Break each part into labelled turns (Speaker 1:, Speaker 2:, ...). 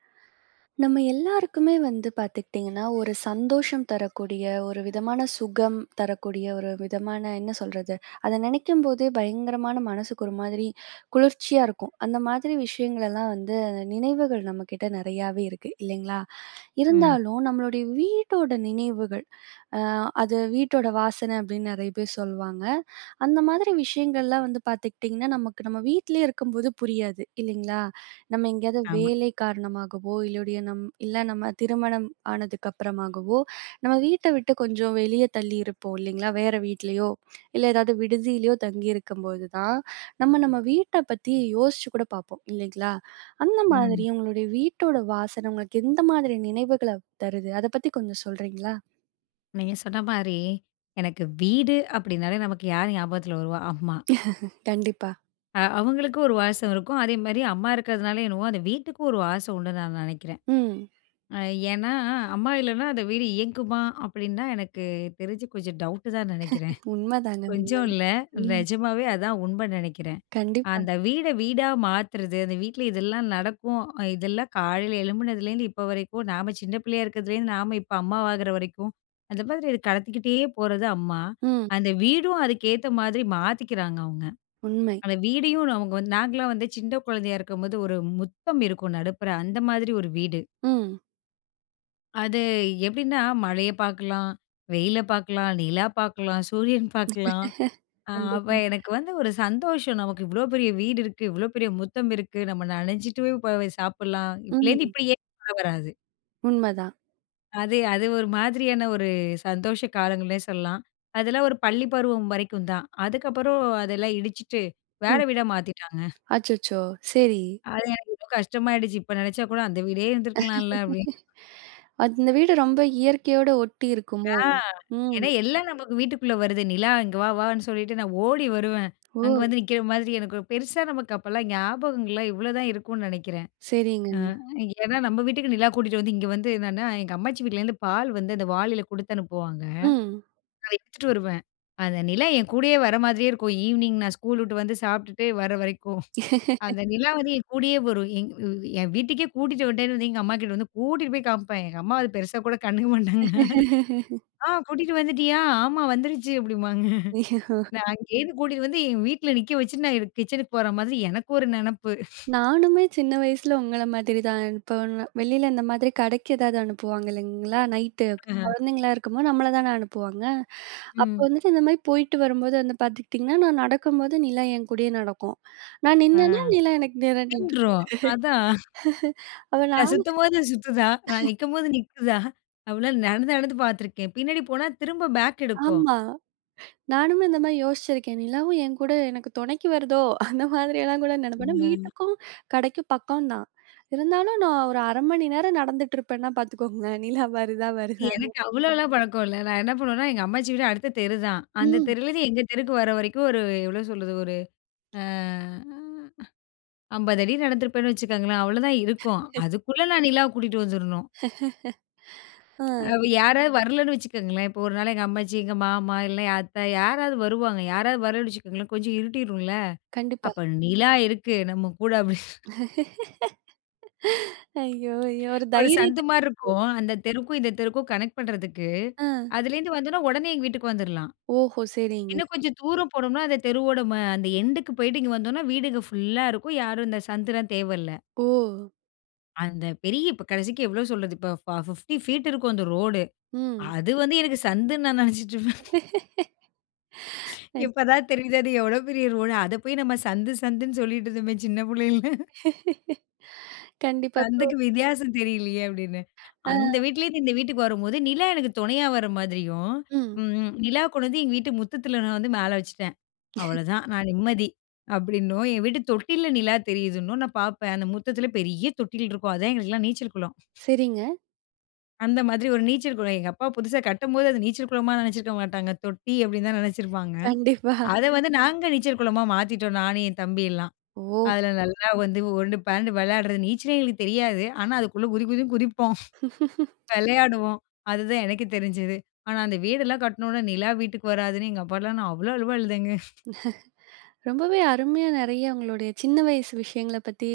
Speaker 1: நம்ம எல்லாருக்குமே வந்து பாத்துக்கிட்டிங்கன்னா, ஒரு சந்தோஷம் தரக்கூடிய, ஒரு விதமான சுகம் தரக்கூடிய ஒரு விதமான என்ன சொல்றது? அத நெனைக்கும்போதே பயங்கரமான மனசுக்கு ஒரு மாதிரி குளிர்ச்சியா இருக்கும். அந்த மாதிரி விஷயங்களெல்லாம் வந்து நினைவுகள் நம்மகிட்ட நெறையாவே இருக்கு இல்லைங்களா?
Speaker 2: ம்.
Speaker 1: இருந்தாலும் நம்மளுடைய வீட்டோட நினைவுகள், அ அது வீட்டோட வாசன அப்பிடின்னு நெறைய பேர் சொல்வாங்க. அந்த மாதிரி விஷயங்கள்லாம் வந்து பாத்துக்கிட்டிங்கன்னா நமக்கு நம்ம வீட்லேயே இருக்கும்போது புரியாது இல்லங்களா? நம்ம எங்கேயாவது
Speaker 2: ஆமா.
Speaker 1: வேலை காரணமாகவோ இல்லையோடிய, நம்ம இல்ல நம்ம திருமணம் ஆனதுக்கு அப்புறமாகவோ நம்ம வீட்ட விட்டு கொஞ்சம் வெளியே தள்ளியிருப்போம் இல்லங்களா, வேற வீட்லயோ இல்ல, ஏதாவது விடுதியிலேயோ தங்கியிருக்கும்போது தான் நம்ம, நம்ம வீட்ட பத்தி யோசிச்சு கூட பாப்போம் இல்லங்களா? அந்த மாதிரி
Speaker 2: ம்.
Speaker 1: உங்களுடைய வீட்டோட வாசன உங்களுக்கு எந்த மாதிரி நினைவுகள தருது? அத பத்தி கொஞ்சம் சொல்றீங்களா?
Speaker 2: நீங்க சொன்ன மாதிரி எனக்கு வீடு அப்பிடினாலே நமக்கு யார் ஞாபகத்தில் வருவா? அம்மா.
Speaker 1: கண்டிப்பா.
Speaker 2: அ அவங்களுக்கும் ஒரு வாசம் இருக்கும். அதே மாதிரி அம்மா இருக்கறதுனால என்னமோ, அந்த வீட்டுக்கும் ஒரு வாசம் உண்டுன்னு நான் நெனைக்கிறேன்.
Speaker 1: ம்.
Speaker 2: ஏன்னா, அம்மா இல்லனா அந்த வீடு இயங்குமா? அப்பிடின்னா எனக்கு தெரிஞ்சு கொஞ்சம் டவுட்டு தான் நெனைக்கிறேன்.
Speaker 1: உண்மைதாங்க,
Speaker 2: கொஞ்சம்
Speaker 1: உண்மைதான்.
Speaker 2: இல்ல,
Speaker 1: ம்.
Speaker 2: நிஜமாவே அதான் உண்மைன்னு நெனைக்கிறேன்.
Speaker 1: கண்டிப்பா.
Speaker 2: அந்த வீட வீடா மாத்துறது, அந்த வீட்ல இதெல்லாம் நடக்கும். இதெல்லாம் காலையில் எழும்புனதுலேருந்து இப்போ வரைக்கும் நாம சின்ன பிள்ளையா இருக்கிறதுலேருந்து நாம இப்போ அம்மாவாகிற வரைக்கும், அந்த மாதிரி இது கடத்திக்கிட்டே போறது அம்மா.
Speaker 1: ம்.
Speaker 2: அந்த வீடும் அதுக்கு ஏத்த மாதிரி மாத்திக்கிறாங்க அவங்க.
Speaker 1: உண்மை.
Speaker 2: அந்த வீடையும் அவங்க வந்து நாங்களாம் வந்து சின்ன குழந்தையா இருக்கும்போது ஒரு முற்றம் இருக்கும், நடுப்புற அந்த மாதிரி ஒரு வீடு.
Speaker 1: ம்.
Speaker 2: அது எப்டின்னா மழைய பாக்கலாம், வெயில பாக்கலாம், நிலா பாக்கலாம், சூரியன் பாக்கலாம் அ அப்போ
Speaker 1: கண்டிப்பா.
Speaker 2: எனக்கு வந்து ஒரு சந்தோஷம் நமக்கு இவ்வளோ பெரிய வீடு இருக்கு. இவ்வளோ பெரிய முற்றம் இருக்கு. நம்ம நனைச்சிட்டு போய், போய் சாப்பிடலாம் இப்பலேருந்து
Speaker 1: ம்.
Speaker 2: இப்டியே உள்ள வராது.
Speaker 1: உண்மைதான்.
Speaker 2: அது அது ஒரு மாதிரியான ஒரு சந்தோஷ காலங்கள்னே சொல்லலாம். அதெல்லாம் ஒரு பள்ளி பருவம் வரைக்கும் தான், அதுக்கப்புறம் அதெல்லாம் இடிச்சுட்டு வேற
Speaker 1: ம்.
Speaker 2: வீடா மாத்திட்டாங்க.
Speaker 1: அச்சச்சோ! சரி.
Speaker 2: அது எனக்கு இவ்ளோ கஷ்டமாயிடுச்சு. இப்போ நினைச்சா கூட அந்த வீடே இருந்துருக்கலாம்ல அப்படின்னு.
Speaker 1: அந்த வீடு ரொம்ப இயற்கையோடு ஒட்டி
Speaker 2: ஆ
Speaker 1: இருக்குமோ? ம்.
Speaker 2: ஏன்னா எல்லாம் நமக்கு வீட்டுக்குள்ள வருது. நிலா இங்க வா வான்னு சொல்லிட்டு நான் ஓடி வருவேன். அங்க
Speaker 1: ஓ!
Speaker 2: வந்து நிற்கிற மாதிரி எனக்கு பெருசா நமக்கு அப்போலாம் ஞாபகங்கள்லாம் இவ்வளோதான் இருக்கும்னு நினைக்கிறேன்.
Speaker 1: சரிங்க.
Speaker 2: அ ஏன்னா நம்ம வீட்டுக்கு நிலா கூட்டிகிட்டு வந்து இங்க வந்து என்னான்னா, எங்க அம்மாச்சி வீட்லேருந்து பால் வந்து அந்த வாளியில குடுத்து அனுப்புவாங்க.
Speaker 1: ம்.
Speaker 2: அத எடுத்துட்டு வருவேன். அந்த நிலா என் கூடயே வர மாதிரியே இருக்கும் ஈவினிங் நான் ஸ்கூல் விட்டு வந்து சாப்பிட்டுட்டு வர வரைக்கும். அந்த நிலா வந்து என் கூடயே வரும் எ என் வீட்டுக்கே கூட்டிகிட்டு வந்துட்டேன்னு வந்து எங்க அம்மா கிட்ட வந்து கூட்டிட்டு போய் காமிப்பேன். எங்க அம்மா வந்து பெருசா கூட கண்டுக்க மாட்டாங்க. ஆ கூட்டிட்டு வந்துட்டியா, ஆமா வந்துடுச்சு. அப்படிம்பாங்க நான் அங்கேருந்து கூட்டிட்டு வந்து எங்க வீட்டில் நிற்க வச்சுட்டு நான் கிச்சனுக்கு போற மாதிரி எனக்கு ஒரு நெனப்பு.
Speaker 1: நானுமே சின்ன வயசுல உங்கள்ல மாதிரி தான் அனுப்ப வெளியில இந்த மாதிரி கடைக்கு ஏதாவது அனுப்புவாங்க இல்லங்களா, நைட்டு.
Speaker 2: அ.
Speaker 1: குழந்தைங்களா இருக்கும்போது நம்மள தானே அனுப்புவாங்க. அப்போ
Speaker 2: ம்.
Speaker 1: வந்துட்டு இந்த மாதிரி போயிட்டு வரும்போது வந்து பாத்துக்கிட்டிங்கன்னா, நான் நடக்கும்போது நீலா என் கூடயே நடக்கும். நான்
Speaker 2: அ.
Speaker 1: நின்னேனா நீலா எனக்கு நேரா நின்னுடும்.
Speaker 2: நின்றும் அதான்.
Speaker 1: அப்ப
Speaker 2: நான்
Speaker 1: நான்
Speaker 2: சுத்தும்போது சுத்துதா, நான் நிற்கும்போது நிக்குதா அப்படி நடந்து நடந்து பாத்திருக்கிறேன். பின்னாடி போனா திரும்ப பேக் எடுக்கும்.
Speaker 1: ஆமா, நானுமே இந்த மாதிரி யோசிச்சிருக்கேன். நிலாவும் என்கூட எனக்கு துணைக்கு வருதோ அந்த மாதிரியெல்லாம் கூட நெனைப்பேன்
Speaker 2: ம்.
Speaker 1: வீட்டுக்கும் கடைக்கும் பக்கம் தான், இருந்தாலும் நான் ஒரு 0.5 நேரம் நடந்துட்டுருப்பேனா பாத்துக்கோங்களேன் நிலா வருதா வருதான்னு.
Speaker 2: எனக்கு அவ்வளோலாம் பழக்கம் இல்ல, நான் என்ன பண்ணுவேன்னா எங்க அம்மாச்சி வீடு அடுத்த தெரு தான். அந்த
Speaker 1: ம்.
Speaker 2: தெருலேருந்து எங்க தெருக்கு வர, வரைக்கும் ஒரு எவ்வளோ சொல்றது ஒரு அ 50 அடி நடந்திருப்பேன்னு வச்சுக்கோங்களேன் அவ்வளோதான் இருக்கும். அதுக்குள்ள நான் நிலாவ கூட்டிட்டு வந்துடணும்.
Speaker 1: ஆ.
Speaker 2: அவ யாராவது வரலன்னு வச்சுக்கோங்களேன். இப்ப ஒரு நாள் எங்க அம்மாச்சி, எங்க மாமா இல்ல, அத்தை யாராவது வருவாங்க. யாராவது வரலைன்னு வச்சுக்கோங்களேன் கொஞ்சம் இருட்டிடும்ல
Speaker 1: கண்டிப்பா.
Speaker 2: அப்போ நிலா இருக்கு, நம்ம கூட. அப்டீன்னு
Speaker 1: ஐயோ ஐயோ! ஒரு
Speaker 2: ஒரு
Speaker 1: தைரியத்த
Speaker 2: சந்து மாதிரி இருக்கும். அந்த தெருக்கும், இந்த தெருக்கும் கனெக்ட் பண்ணுவதற்கு.
Speaker 1: அ.
Speaker 2: அதில இருந்து வந்தோம்ன்னா உடனே எங்க வீட்டுக்கு வந்துடுலாம்.
Speaker 1: ஓஹோ! சரிங்க.
Speaker 2: இன்னும் கொஞ்சம் தூரம் போனோம்னா, அந்த தெருவோட அந்த எண்டுக்கு போய்ட்டு இங்கே வந்தோம்னா வீடுங்க ஃபுல்லா இருக்கும். யாரும் இந்த சந்துல தேவல்ல.
Speaker 1: ஓ!
Speaker 2: அந்த பெரிய இப்ப கடைசிக்கு எவ்வளோ சொல்றது, இப்போ ஃபா 50 பீட் இருக்கும் அந்த ரோடு.
Speaker 1: ம்.
Speaker 2: அது வந்து எனக்கு சந்துன்னு நான் நெனைச்சுட்டுருப்பேன்.
Speaker 1: கண்
Speaker 2: இப்ப தான் தெரியுது அது எவ்வளோ பெரிய ரோடு, அத போய் நம்ம சந்து சந்துன் சொல்லிட்டு இருந்தோமே சின்ன புள்ளைல.
Speaker 1: கண்டிப்பா. இப்போ
Speaker 2: சந்துக்கு வித்தியாசம் தெரியலையே அப்டின்னு.
Speaker 1: ஆ.
Speaker 2: அந்த வீட்லேருந்து இந்த வீட்டுக்கு வரும்போது நிலா எனக்கு துணையா வர மாதிரியும்
Speaker 1: ம்.
Speaker 2: ம், ம். நிலா கொண்டந்து எங்க வீட்டு முத்தத்தில நான் வந்து மேல வச்சுட்டேன். அவ்வளோதான் நான் நிம்மதி அப்டின்னும், என் வீட்டு தொட்டில நிலா தெரியுதுன்னும் நான் பாப்பேன். அந்த முத்தத்தில பெரிய தொட்டில் இருக்கும். அதேன் எங்களுக்கெல்லாம் நீச்சல் குளம்.
Speaker 1: சரிங்க.
Speaker 2: அந்த மாதிரி ஒரு நீச்சல் குளம். எங்க அப்பா புதுசா கட்டும்போது அது நீச்சல் குளமா நெனைச்சிருக்க மாட்டாங்க. தொட்டி அப்டின்னு தான் நெனைச்சிருப்பாங்க.
Speaker 1: கண்டிப்பா.
Speaker 2: அத வந்து நாங்க நீச்சல் குளமா மாத்திட்டோம். நானு என் தம்பியெல்லாம்.
Speaker 1: ஓ!
Speaker 2: அதில நல்லா வந்து உருண்டு பெரண்டு விளையாடுறது. நீச்சலே எங்களுக்கு தெரியாது. ஆனா அதுக்குள்ள குதி குதின் குதிப்போம். விளையாடுவோம். அதுதான் எனக்கு தெரிஞ்சுது. ஆனா, அந்த வீடெல்லாம் கட்னோன்னே நிலா வீட்டுக்கு வராதுன்னு, எங்க அப்பாலாம், நான் அவ்வளோ அழுவ அழுதேங்க.
Speaker 1: ரொம்பவே அருமையா நெறைய உங்களுடைய சின்ன வயசு விஷயங்கள பத்தி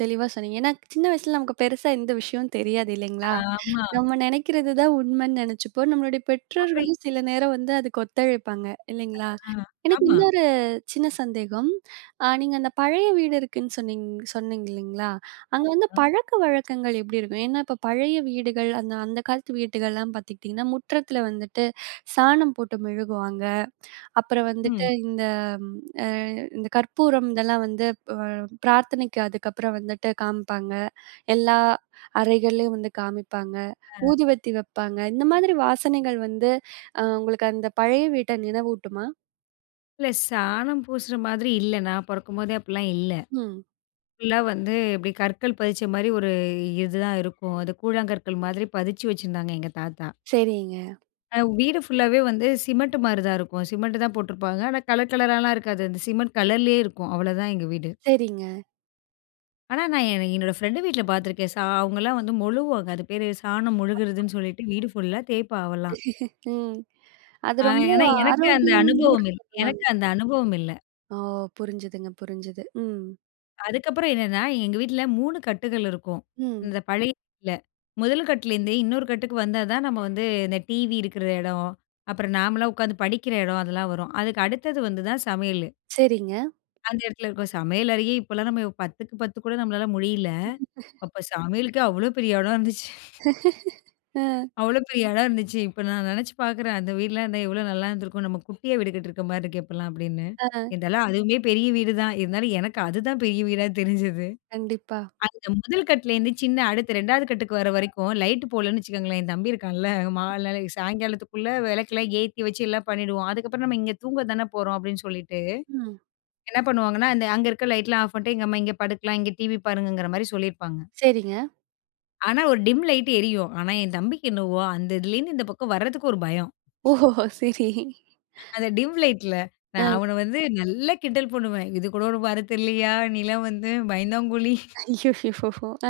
Speaker 1: தெளிவா சொன்னீங்க. ஏன்னா, சின்ன வயசல நமக்கு பெருசா எந்த விஷயமும் தெரியாது இல்லைங்களா?
Speaker 2: ஆமா.
Speaker 1: நம்ம நெனைக்கிறது தான் உண்மன்னு நெனைச்சுப்போம். நம்மளுடைய
Speaker 2: அப்டி
Speaker 1: பெற்றோர்களும் சில நேரம் வந்து அதுக்கு ஒத்துழைப்பாங்க. இல்லைங்களா,
Speaker 2: அ.
Speaker 1: எனக்கு
Speaker 2: ஆமா.
Speaker 1: இன்னொரு சின்ன சந்தேகம். அ நீங்க அந்த பழைய வீடு இருக்குன்னு சொன்னிங் சொன்னிங்க இல்லைங்களா, அங்க வந்து
Speaker 2: அ, அ.
Speaker 1: பழக்க வழக்கங்கள் எப்டி இருக்கும்? ஏன்னா, இப்ப பழைய வீடுகள், அந்த அந்த காலத்து வீடுகள்லாம் பாத்துக்கிட்டீங்கன்னா, முற்றத்தில வந்துட்டு சாணம் போட்டு மொழுகுவாங்க. அப்புறம் வந்துட்டு
Speaker 2: ம்.
Speaker 1: இந்த ம் அ இந்த கற்பூரம் இதெல்லாம் வந்து ப் பிரார்த்தனைக்கு அதுக்கப்புறம் வந்துட்டு காம்ப்பாங்க. எல்லா அறைகள்லேயும் வந்து காமிப்பாங்க.
Speaker 2: அ.
Speaker 1: ஊதுவத்தி வெப்பாங்க. இந்த மாதிரி வாசனைகள் வந்து அ உங்களுக்கு அந்த பழைய வீட்ட நினைவூட்டுமா?
Speaker 2: இல்ல. சாணம் பூசுற மாதிரி இல்ல. நான் பொறக்கும்போதே அப்பிடிலாம் இல்ல.
Speaker 1: ம்.
Speaker 2: ஃபுல்லா வந்து இப்பிடி கற்கள் பதிச்சமாரி ஒரு இது தான் இருக்கும். அது கூழாங்கற்கள் மாதிரி பதிச்சி வச்சிருந்தாங்க எங்க தாத்தா!
Speaker 1: சரிங்க.
Speaker 2: அ வீடு ஃபுல்லாவே வந்து சிமெண்ட் மாரிதான் இருக்கும். சிமெண்ட்டு தான் போட்டுருப்பாங்க. ஆனா, கலர் கலரலாம் இருக்காது. அந்த சிமெண்ட் கலர்லேயே இருக்கும். அவ்ளதான் எங்க வீடு.
Speaker 1: சரிங்க.
Speaker 2: ஆனா, நான் என என்னோட ஃப்ரெண்டு வீட்ல பார்த்துருக்கேன். சா அவுங்கள்லாம் வந்து மொழுகுவாங்க. அது பேரு சாணம்
Speaker 1: அ,
Speaker 2: மொழுகுறதுன்னு சொல்லிட்டு வீடு ஃபுல்லா தேய்ப்பா அவள்லாம்.
Speaker 1: ம். அது
Speaker 2: ஆ
Speaker 1: ரொம்ப
Speaker 2: ஏனா எனக்கு அந்த
Speaker 1: ஆரோக்கியம்னு கூட
Speaker 2: அனுபவம் இல்
Speaker 1: சொல்லுவாங்க.
Speaker 2: எனக்கு அந்த அனுபவம் இல்ல.
Speaker 1: ஓ! புரிஞ்சிதுங்க. புரிஞ்சுது. ம்.
Speaker 2: அதுக்கப்பறம் என்னன்னா, எங்க வீட்ல 3 கட்டுகள் இருக்கும்.
Speaker 1: ம்.
Speaker 2: இந்த பழைய வீட்ல. முதல் கட்லருந்தே இன்னொரு கட்டுக்கு வந்தா தான் நம்ம வந்து இந்த டிவி இருக்கிற எடம், அப்பறம் நாமல்லாம் உட்காந்து படிக்கிற எடம். அதெல்லாம் வரும். அதுக்கு அடுத்தது வந்து தான் சமையலு.
Speaker 1: சரிங்க.
Speaker 2: அந்த இடத்துல இருக்கும், சமையல் அறையே இப்பல்லாம் நம்ம 10க்கு 10 கூட நம்மளால முடியல. அப்போ சமையலுக்கே அவ்ளோ பெரிய இடம் இருந்துச்சு.
Speaker 1: அ.
Speaker 2: அவ்ளோ பெரிய எடம் இருந்துச்சு. இப்ப நான் நெனைச்சு பார்க்கிறேன். "அந்த வீடுலாம் இருந்தா எவ்ளோ நல்லா இருந்துருக்கும்!" நம்ம குட்டியா விடு கட்டிருக்கிற மாரி இருக்கே! இப்பல்லாம் அப்பிடின்னு,
Speaker 1: ஆ.
Speaker 2: இருந்தாலும் அதுவுமே பெரிய வீடு தான். இருந்தாலும் எனக்கு அதுதான் பெரிய வீடா தெரிஞ்சது.
Speaker 1: கண்டிப்பா.
Speaker 2: அந்த முதல் கட்லேருந்து சின்ன அடுத்து 2வது கட்டுக்கு வர்ற வரைக்கும் லைட் போடலன்னு வச்சுக்கோங்களேன்! என் தம்பி இருக்கான்ல மால் நாளை சாயங்காலத்துக்குள்ளே விளக்கெல்லாம் ஏத்தி வச்சு எல்லாம் பண்ணிடுவோம். அதுக்கப்பறம் நம்ம "இங்க தூங்க தான போறோம்" அப்பிடின்னு சொல்லிட்டு,
Speaker 1: ம்.
Speaker 2: என்ன பண்ணுவாங்கன்னா அந்த அங்க இருக்க லைட்லாம் ஆஃப் பண்ட்டு, எங்க அம்மா இங்க படுக்கலாம், இங்க டிவி பாருங்கங்கிறமாரி சொல்லியிருப்பாங்க.
Speaker 1: சரிங்க.
Speaker 2: ஆனா ஒரு டிம் லைட் எரியும். ஆனா என் தம்பிக்கு என்னவோ, அந்த இதுலேருந்து இந்த பக்கம் வர்றதுக்கு ஒரு பயம்.
Speaker 1: ஓ சரி.
Speaker 2: அந்த டிம் லைட்ல
Speaker 1: அ.
Speaker 2: நான் அவன வந்து நல்லா கிண்டல் பண்ணுவேன். இது கூட உனக்கு வரத் தெரியலையா? நீலாம் வந்து பயந்தாங்குளி.
Speaker 1: ஐயோயோ! ஆ.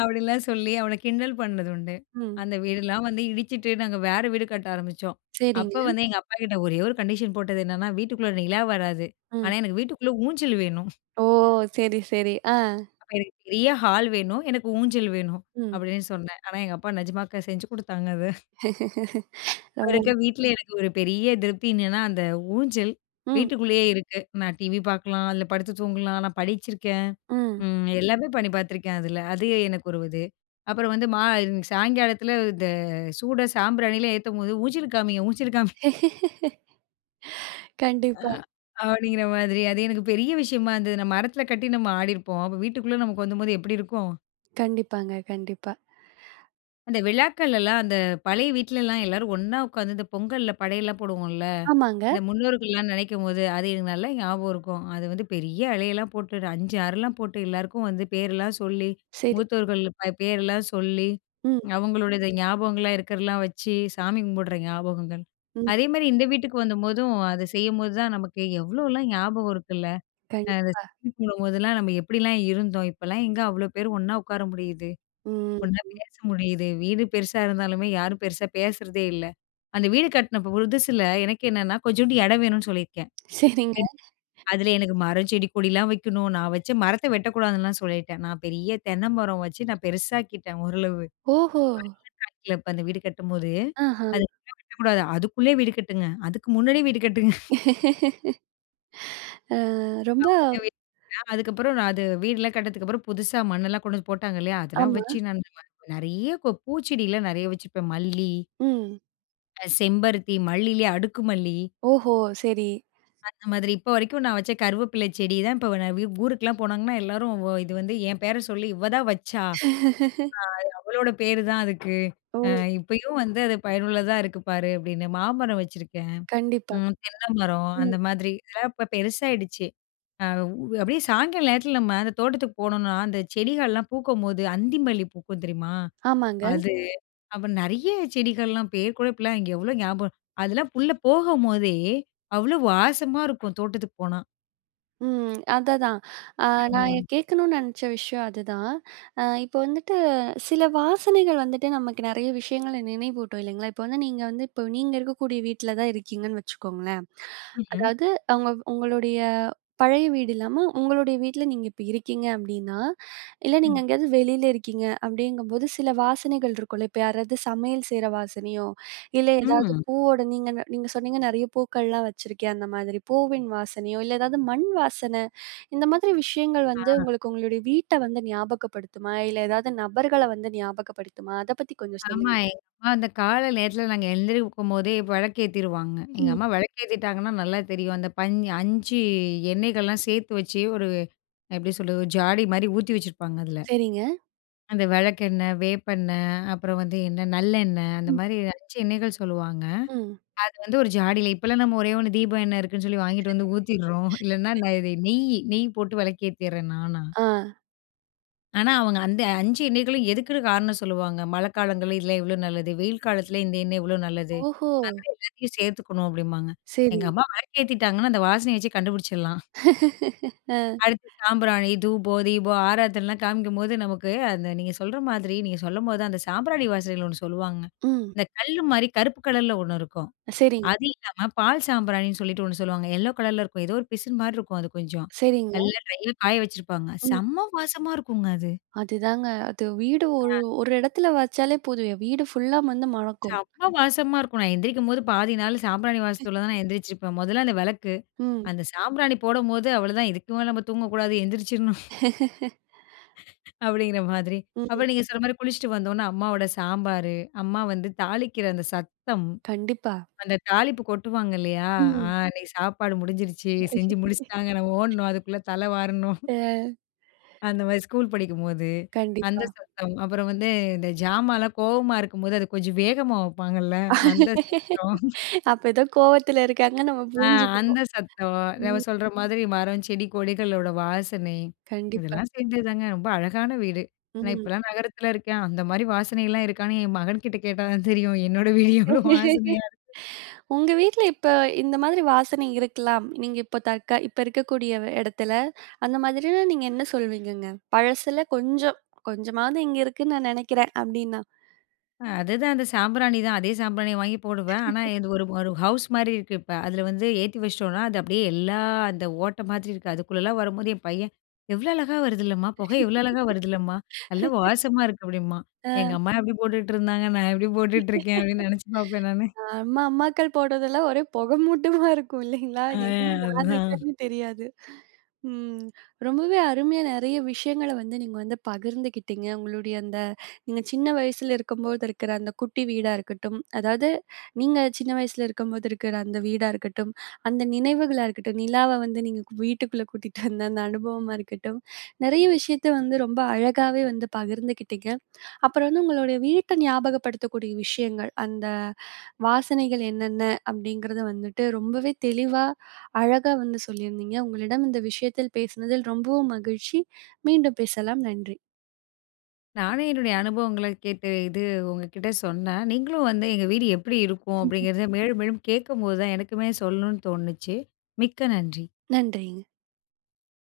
Speaker 2: அப்படின்லாம் சொல்லி அவன கிண்டல் பண்ணது உண்டு.
Speaker 1: ம்.
Speaker 2: அந்த வீடுலாம் வந்து இடிச்சுட்டு நாங்க வேற வீடு கட்ட ஆரம்பிச்சோம்.
Speaker 1: சரிங்க.
Speaker 2: அப்ப வந்து எங்க அப்பாகிட்ட ஒரே ஒரு கண்டிஷன் போட்டது என்னன்னா, வீட்டுக்குள்ளே நிலா வராது ஆனா
Speaker 1: ம்.
Speaker 2: எனக்கு வீட்டுக்குள்ள ஊஞ்சல் வேணும்.
Speaker 1: ஓ சரி, சரி, ஆ.
Speaker 2: அப்ப எனக்கு பெரிய ஹால் வேணும். எனக்கு ஊஞ்சல் வேணும்
Speaker 1: ம்.
Speaker 2: அப்டின்னு சொன்னேன். ஆனா எங்க அப்பா நிஜமா க செஞ்சு குடுத்தாங்க அது. இப்ப
Speaker 1: ரொம்ப.
Speaker 2: இருக்கிற வீட்ல எனக்கு ஒரு பெரிய திருப்தி என்னன்னா, அந்த ஊஞ்சல்
Speaker 1: ம்.
Speaker 2: வீட்டுக்குள்ளேயே இருக்கு. நான் டிவி பார்க்கலாம் அதில படுத்து தூங்கலாம், நான் படிச்சிருக்கேன்.
Speaker 1: ம்.
Speaker 2: ம் எல்லாமே பண்ணி பார்த்துருக்கேன் அதில. அது எனக்கு ஒரு இது. அப்புறம் வந்து மா சாயங்காலத்தில இந்த சூடம் சாம்பிராணியிலாம் ஏத்தும்போது, ஊஞ்சல்க்கு காமிங்க, ஊஞ்சல்க்கு காமி. ஆ.
Speaker 1: கண்டிப்பா.
Speaker 2: அப்டிங்கிற மாரி அது எனக்கு பெரிய விஷயமா இருந்தது. நான் மரத்தில கட்டி நம்ம ஆடியிருப்போம். அப்ப வீட்டுக்குள்ள நமக்கு வந்தபோது எப்படி இருக்கும்!
Speaker 1: கண்டிப்பாங்க கண்டிப்பா.
Speaker 2: அந்த விழாக்கள் எல்லாம் அந்த பழைய வீட்லலாம் எல்லாரும் ஒன்னா உட்காந்து இந்த பொங்கல்ல படையல்லாம் போடுவோம்ல.
Speaker 1: ஆமாங்க.
Speaker 2: அந்த முன்னோர்கள்லாம், நெனைக்கும்போது அது எனக்கு நல்லா ஞாபகம் இருக்கும். அது வந்து பெரிய இலையெல்லாம் போட்டு 5, 6 போட்டு எல்லாருக்கும் வந்து பேர்லாம் சொல்லி
Speaker 1: சரி.
Speaker 2: மூத்தவர்கள் ப பேருலாம் சொல்லி,
Speaker 1: ம்.
Speaker 2: அவுங்களுடையத ஞாபகங்கள்லாம் இருக்கிறதலாம் வச்சு, சாமி கும்பிடுற ஞாபகங்கள்.
Speaker 1: ம்.
Speaker 2: அதேமாரி இந்த வீட்டுக்கு வந்த போதும் அத செய்யும்போது தான் நமக்கு எவ்ளோலாம் ஞாபகம் இருக்குல்ல. அ அந்த
Speaker 1: கண்டிப்பா.
Speaker 2: சாமி போடும் போதெல்லாம் நம்ம எப்டிலாம் இருந்தோம். இப்பல்லாம் எங்க அவ்ளோ பேரு ஒன்னா உட்கார முடியுது?
Speaker 1: ம்,
Speaker 2: ஒன்னா
Speaker 1: ம்.
Speaker 2: பேச முடியுது, வீடு பெருசா இருந்தாலுமே, யாரும் பெருசா பேசுறதே இல்ல. அந்த வீடு கட்ன ப் புதுசில எனக்கு என்னன்னா, கொஞ்சோன்டு இடம் வேணுன்னு சொல்லியிருக்கேன்
Speaker 1: சரிங்க.
Speaker 2: [unintelligible] அதில எனக்கு மரம், செடி, கொடிலாம் வைக்கணும். நான் வச்ச மரத்த வெட்டக்கூடாதுன்னுலாம் சொல்லிட்டேன். நான் பெரிய தென்னை மரம் வச்சு நான் பெருசாக்கிட்டேன் ஓரளவு.
Speaker 1: ஓஹோ!
Speaker 2: [unintelligible] இப்ப அந்த வீடு கட்டும்போது.
Speaker 1: ஆஹ.
Speaker 2: அது எப்பயும் வெட்டக்கூடாது அதுக்குள்ள வீடு கட்டுங்க. அதுக்கு முன்னாடியே வீடு கட்டுங்க.
Speaker 1: அ, ரொம்ப
Speaker 2: [unintelligible] அதுக்கப்பறம் நான் அது வீடுல்லாம் கட்டுனதுக்கப்புறம் புதுசா மண்ணெல்லாம் கொண்டு வந்து போட்டாங்க இல்லயா! அதெல்லாம்
Speaker 1: ஆமா.
Speaker 2: வச்சு நான் [unintelligible] நெறைய ப பூச்செடியிலாம் நெறைய வச்சுப்பேன், மல்லி
Speaker 1: ம்.
Speaker 2: அ செம்பருத்தி. மல்லிலயே அடுக்கு மல்லி.
Speaker 1: ஓஹோ! சரி.
Speaker 2: அந்த மாதிரி. இப்போ வரைக்கும் நான் வச்ச கருவேப்பில செடி தான் இப்ப நான் வு ஊருக்குலாம் போனாங்கன்னா, எல்லாரும் வ "இது வந்து, என் பேர சொல்லி இவ தான் வச்சா! அ அது அவளோட பேரு தான் அதுக்கு. அ
Speaker 1: ஓ!
Speaker 2: இப்பயும் வந்து, அது பயனுள்ளதா இருக்கு பாரு!" அப்பிடின்னு மாமரம் வச்சிருக்கேன்,
Speaker 1: கண்டிப்பா.
Speaker 2: ம் தென்னை மரம்
Speaker 1: ம்.
Speaker 2: அந்த மாதிரி. இதெல்லாம் இப்ப பெருசாயிடுச்சு. அ உ அப்பிடியே சாய்ங்காலம் நேரத்தில நம்ம அந்த தோட்டத்துக்கு போனோம்னா, அந்த செடிகள்லாம் பூக்கும்போது அந்தி மல்லி பூக்கும் தெரியுமா?
Speaker 1: ஆமாங்க.
Speaker 2: அது. அப்புறம் நிறைய செடிகள்லாம் பேரு கூட இப்பெல்லாம் இங்க எவ்ளோ ஞாப அதெல்லாம் உள்ள போகும்போதே! அவ்ளோ வாசமா இருக்கும், தோட்டத்துக்கு போனா.
Speaker 1: ம். அதைதான். அ நான் எ
Speaker 2: ம்.
Speaker 1: கேட்கணும்ன்னு நினைச்ச விஷயம் அது தான். அ இப்ப வந்துட்டு சில வாசனைகள் வந்துட்டு நமக்கு நிறைய விஷயங்கள நினைவூட்டும். இல்லைங்களா! இப்ப வந்து நீங்க வந்து இப்ப நீங்க இருக்கக்கூடிய வீட்ல தான் இருக்கீங்கன்னு வச்சுக்கோங்களேன்.
Speaker 2: ம்ஹ்ம்.
Speaker 1: அதாவது அவுங்க உங்களுடைய பழைய வீடு இல்லாம, உங்களுடைய வீட்ல நீங்க இப்ப இருக்கீங்க. அப்பிடின்னா, இல்ல நீங்க
Speaker 2: ம்.
Speaker 1: எங்கேயாவது வெளில இருக்கீங்க. அப்பிடிங்கும்போது, சில வாசனைகள் இருக்கும்ல! இப்ப யாராவது சமையல் செய்ற வாசனையோ! இல்ல ஏதாவது
Speaker 2: ம்.
Speaker 1: பூவோட நீங்க நீங்க சொன்னீங்க, "நிறைய பூக்கள்லாம் வச்சுருக்கேன்." அந்த மாதிரி பூவின் வாசனையோ, இல்ல எதாவது மண் வாசனை, இந்த மாதிரி விஷயங்கள்
Speaker 2: ஆ.
Speaker 1: வந்து உங்களுக்கு உங்களுடைய வீட்ட வந்து ஞாபகப்படுத்துமா? இல்ல எதாவது நபர்கள வந்து ஞாபகப்படுத்துமா? அத பத்தி கொஞ்சம்
Speaker 2: ஆமா.
Speaker 1: சொல்லுங்க.
Speaker 2: எங்க அம்மா, அந்த கால நேரத்தில நாங்க எழுந்திரிக்கும்போதே விளக்கு ஏத்திருவாங்க. எங்க
Speaker 1: ம்.
Speaker 2: அம்மா விளக்கு ஏத்திட்டாங்கன்னா நல்லா தெரியும். அந்த பஞ் 5 எண்ணெய்கள்லாம் சேர்த்து வச்சு ஒரு அ எப்பிடி சொல்றது? ஒரு ஜாடிமாரி ஊத்தி வச்சிருப்பாங்க, அதில.
Speaker 1: சரிங்க.
Speaker 2: அந்த விளக்கெண்ணெய், வேப்பெண்ணெய், அப்பறம் வந்து என்ன, நல்லெண்ணெய்.
Speaker 1: ம்.
Speaker 2: அந்தமாரி 5 எண்ணெய்கள் சொல்லுவாங்க.
Speaker 1: ம்.
Speaker 2: அது வந்து ஒரு ஜாடில இப்பெல்லாம் நம்ம ஒரே ஒண்ணு, தீபம் எண்ணெய் இருக்குன்னு சொல்லி வாங்கிட்டு வந்து ஊத்திர்றோம். இல்லன்னா, இது நெய், நெய் போட்டு விளக்கு ஏத்திறேன் நானா.
Speaker 1: ஆ.
Speaker 2: ஆனா அவங்க அந்த 5 எண்ணெய்களும் எதுக்குன்னு காரணம் சொல்லுவாங்க. மழைக்காலங்கள்ல இதில இவ்ளோ நல்லது? வெயில் காலத்துல இந்த எண்ணெய் இவ்வளோ நல்லது?
Speaker 1: ஓஹோ!
Speaker 2: அத எல்லாத்தையும் சேர்த்துக்கணும் அப்படிம்பாங்க.
Speaker 1: சரி.
Speaker 2: எங்க அம்மா வெளக்கு ஏத்திட்டாங்கன்னா அந்த வாசனைய வச்சே கண்டுபிடிச்சிடலாம்.
Speaker 1: ஆ.
Speaker 2: அடுத்து சாம்பிராணி, தூபம், தீபம், ஆராத்தனலாம் காமிக்கும்போது நமக்கு அந்த நீங்க சொல்ற மாதிரி, நீங்க சொல்லும்போது தான் அந்த சாம்பிராணி வாசனகள் ஒண்ணு சொல்லுவாங்க.
Speaker 1: ம்.
Speaker 2: இந்த கல்லு மாதிரி கருப்பு கலர்ல ஒண்ணு இருக்கும்.
Speaker 1: அ சரிங்
Speaker 2: அது இல்லாம பால் சாம்பிராணின்னு சொல்லிட்டு ஒண்ணு சொல்லுவாங்க, எல்லோ கலர்ல இருக்கும். ஏதோ ஒரு பிசின் மாதிரி இருக்கும் அது கொஞ்சம்.
Speaker 1: சரிங்க.
Speaker 2: நல்லா ட்ரையா காய வச்சிருப்பாங்க.
Speaker 1: ம்.
Speaker 2: செம்ம வாசமா இருக்குங்க அது.
Speaker 1: அதுதாங்க. அது வீடு ஒரு
Speaker 2: அ.
Speaker 1: ஒரு இடத்துல வச்சாலே போதும், வீடு ஃபுல்லா வந்து மணக்கும்.
Speaker 2: செம்ம வாசமா இருக்கும். நான் எந்திரிக்கும்போது பாதி நாள் சாம்பிராணி வாசத்துல தான் நான் எந்திரிச்சிருப்பேன். மொதல்ல அந்த விளக்கு,
Speaker 1: ம்.
Speaker 2: அந்த சாம்பிராணி போடும்போது அவ்ளதான் இதுக்குமேல நம்ம தூங்க கூடாது எந்திரிச்சிடணும். அப்படிங்கிற மாதிரி. அப்போ
Speaker 1: ம்ஹ்ம்.
Speaker 2: நீங்க சொல்ற மாதிரி குளித்துவிட்டு வந்தோன அம்மாவோட சாம்பாரு அம்மா வந்து தாளிக்கிற அந்த சத்தம்.
Speaker 1: கண்டிப்பா.
Speaker 2: அந்த தாலிப்பு கொட்டுவாங்க இல்லையா? ஆ
Speaker 1: ம்.
Speaker 2: அன்னைக்கு சாப்பாடு முடிஞ்சிருச்சு, செஞ்சு முடிச்சிட்டாங்க நம்ம ஓடணும், அதுக்குள்ள தல வாரணும்.
Speaker 1: அ.
Speaker 2: அந்த மாரி ஸ்கூல் படிக்கும்போது, அந்த
Speaker 1: கண்டிப்பா.
Speaker 2: சத்தம். அப்புறம் வந்து இந்த ஜாமான்லாம் கோவமா இருக்கும்போது அத கொஞ்சம் வேகமா வைப்பாங்கல்ல அந்த சத்தம்.
Speaker 1: அப்ப ஏதோ கோவத்துல இருக்காங்கன்னு நம்ம
Speaker 2: ஆ அந்த
Speaker 1: புரிஞ்சிக்கனும்.
Speaker 2: சத்தம். அவ
Speaker 1: ம்.
Speaker 2: சொல்ற மாதிரி, மரம், செடி, கொடிகளோட வாசனை.
Speaker 1: கண்டிப்பா.
Speaker 2: இதெல்லாம் சேர்ந்தது தாங்க ரொம்ப அழகான வீடு. ஆனா
Speaker 1: ம்.
Speaker 2: இப்போலாம் நகரத்தில இருக்கேன் அந்த மாதிரி வாசனைலாம் இருக்கான்னு என் மகன்கிட்ட கேட்டா தான் தெரியும். என்னோட வீடு எவ்வளோ வாசனையா இருக்கு.
Speaker 1: உங்க வீட்ல இப்ப இந்த மாதிரி வாசனை இருக்கலாம். நீங்க இப்போ தற்க இப்ப இருக்கக்கூடிய எடத்துல? அந்த மாதிரி நீங்க என்ன சொல்வீங்கங்க? பழசில கொஞ்சம் கொஞ்சமாவது இங்க இருக்குனு நான் நினைக்கிறேன்? அப்படினா.
Speaker 2: அ அதுதான் அந்த சாம்பிராணி தான். அதே சாம்பிராணிய வாங்கி போடுவேன். ஆனா, இது ஒரு ஒரு ஹவுஸ்மாரி இருக்கு இப்ப. அதில வந்து ஏத்தி வச்சுட்டோன்னா, அது அப்டியே எல்லா அந்த ஓட்ட மாதிரி இருக்கு, அதுக்குள்ளலாம் வரும்போது என் பையன் எவ்ள அழகா வருதுல்லம்மா! புகை எவ்ள அழகா வருதுல்லம்மா! நல்லா வாசமா இருக்கு அப்டிம்பான்.
Speaker 1: ஆ.
Speaker 2: எங்க அம்மா எப்டி போட்டுட்டுருந்தாங்க, நான் எப்டி போட்டுட்டு இருக்கேன்? அப்டின்னு நெனைச்சு பார்ப்பேன் நானு.
Speaker 1: நம்ம அம்மாக்கள் போடுவதெல்லாம் ஒரே புகைமூட்டமா இருக்கும் இல்லேங்களா!
Speaker 2: ஆ
Speaker 1: எங்கே யார்
Speaker 2: அதுதான்.
Speaker 1: இருக்கான்னு தெரியாது. ம். ரொம்பவே அருமையா நெறைய விஷயங்கள வந்து நீங்க வந்து பகிர்ந்துக்கிட்டீங்க. உங்களுடைய அந்த நீங்க சின்ன வயசில இருக்கும்போது இருக்கிற அந்த குட்டி வீடா இருக்கட்டும், அதாவது நீங்க சின்ன வயசில இருக்கும்போது இருக்கிற அந்த வீடா இருக்கட்டும், அந்த நினைவுகளா இருக்கட்டும், நிலாவ வந்து நீங்க வீட்டுக்குள்ள கூட்டிட்டு அந்த அந்த அனுபவமா இருக்கட்டும் நிறைய விஷயத்த வந்து ரொம்ப அழகாவே வந்து பகிர்ந்துக்கிட்டீங்க. அப்புறம் வந்து உங்களுடைய வீட்ட ஞாபகப்படுத்தக்கூடிய விஷயங்கள், அந்த வாசனைகள் என்னென்ன? அப்டிங்கிறது வந்துட்டு ரொம்பவே தெளிவா, அழகா வந்து சொல்லியிருந்தீங்க. உங்களிடம் இந்த விஷயத்தில் பேசினதில் ரொம்பவும் மகிழ்ச்சி. மீண்டும் பேசலாம். நன்றி!
Speaker 2: நானும் என்னுடைய அனுபவங்கள கேட்டு இது உங்கக்கிட்ட சொன்னேன். நீங்களும் வந்து எங்க வீடு எப்டி இருக்கும் அப்டிங்கிறத மேலும், மேலும் கேட்கும்போது தான் எனக்குமே சொல்லணுன்னு தோணுச்சு. மிக்க நன்றி!
Speaker 1: நன்றிங்க.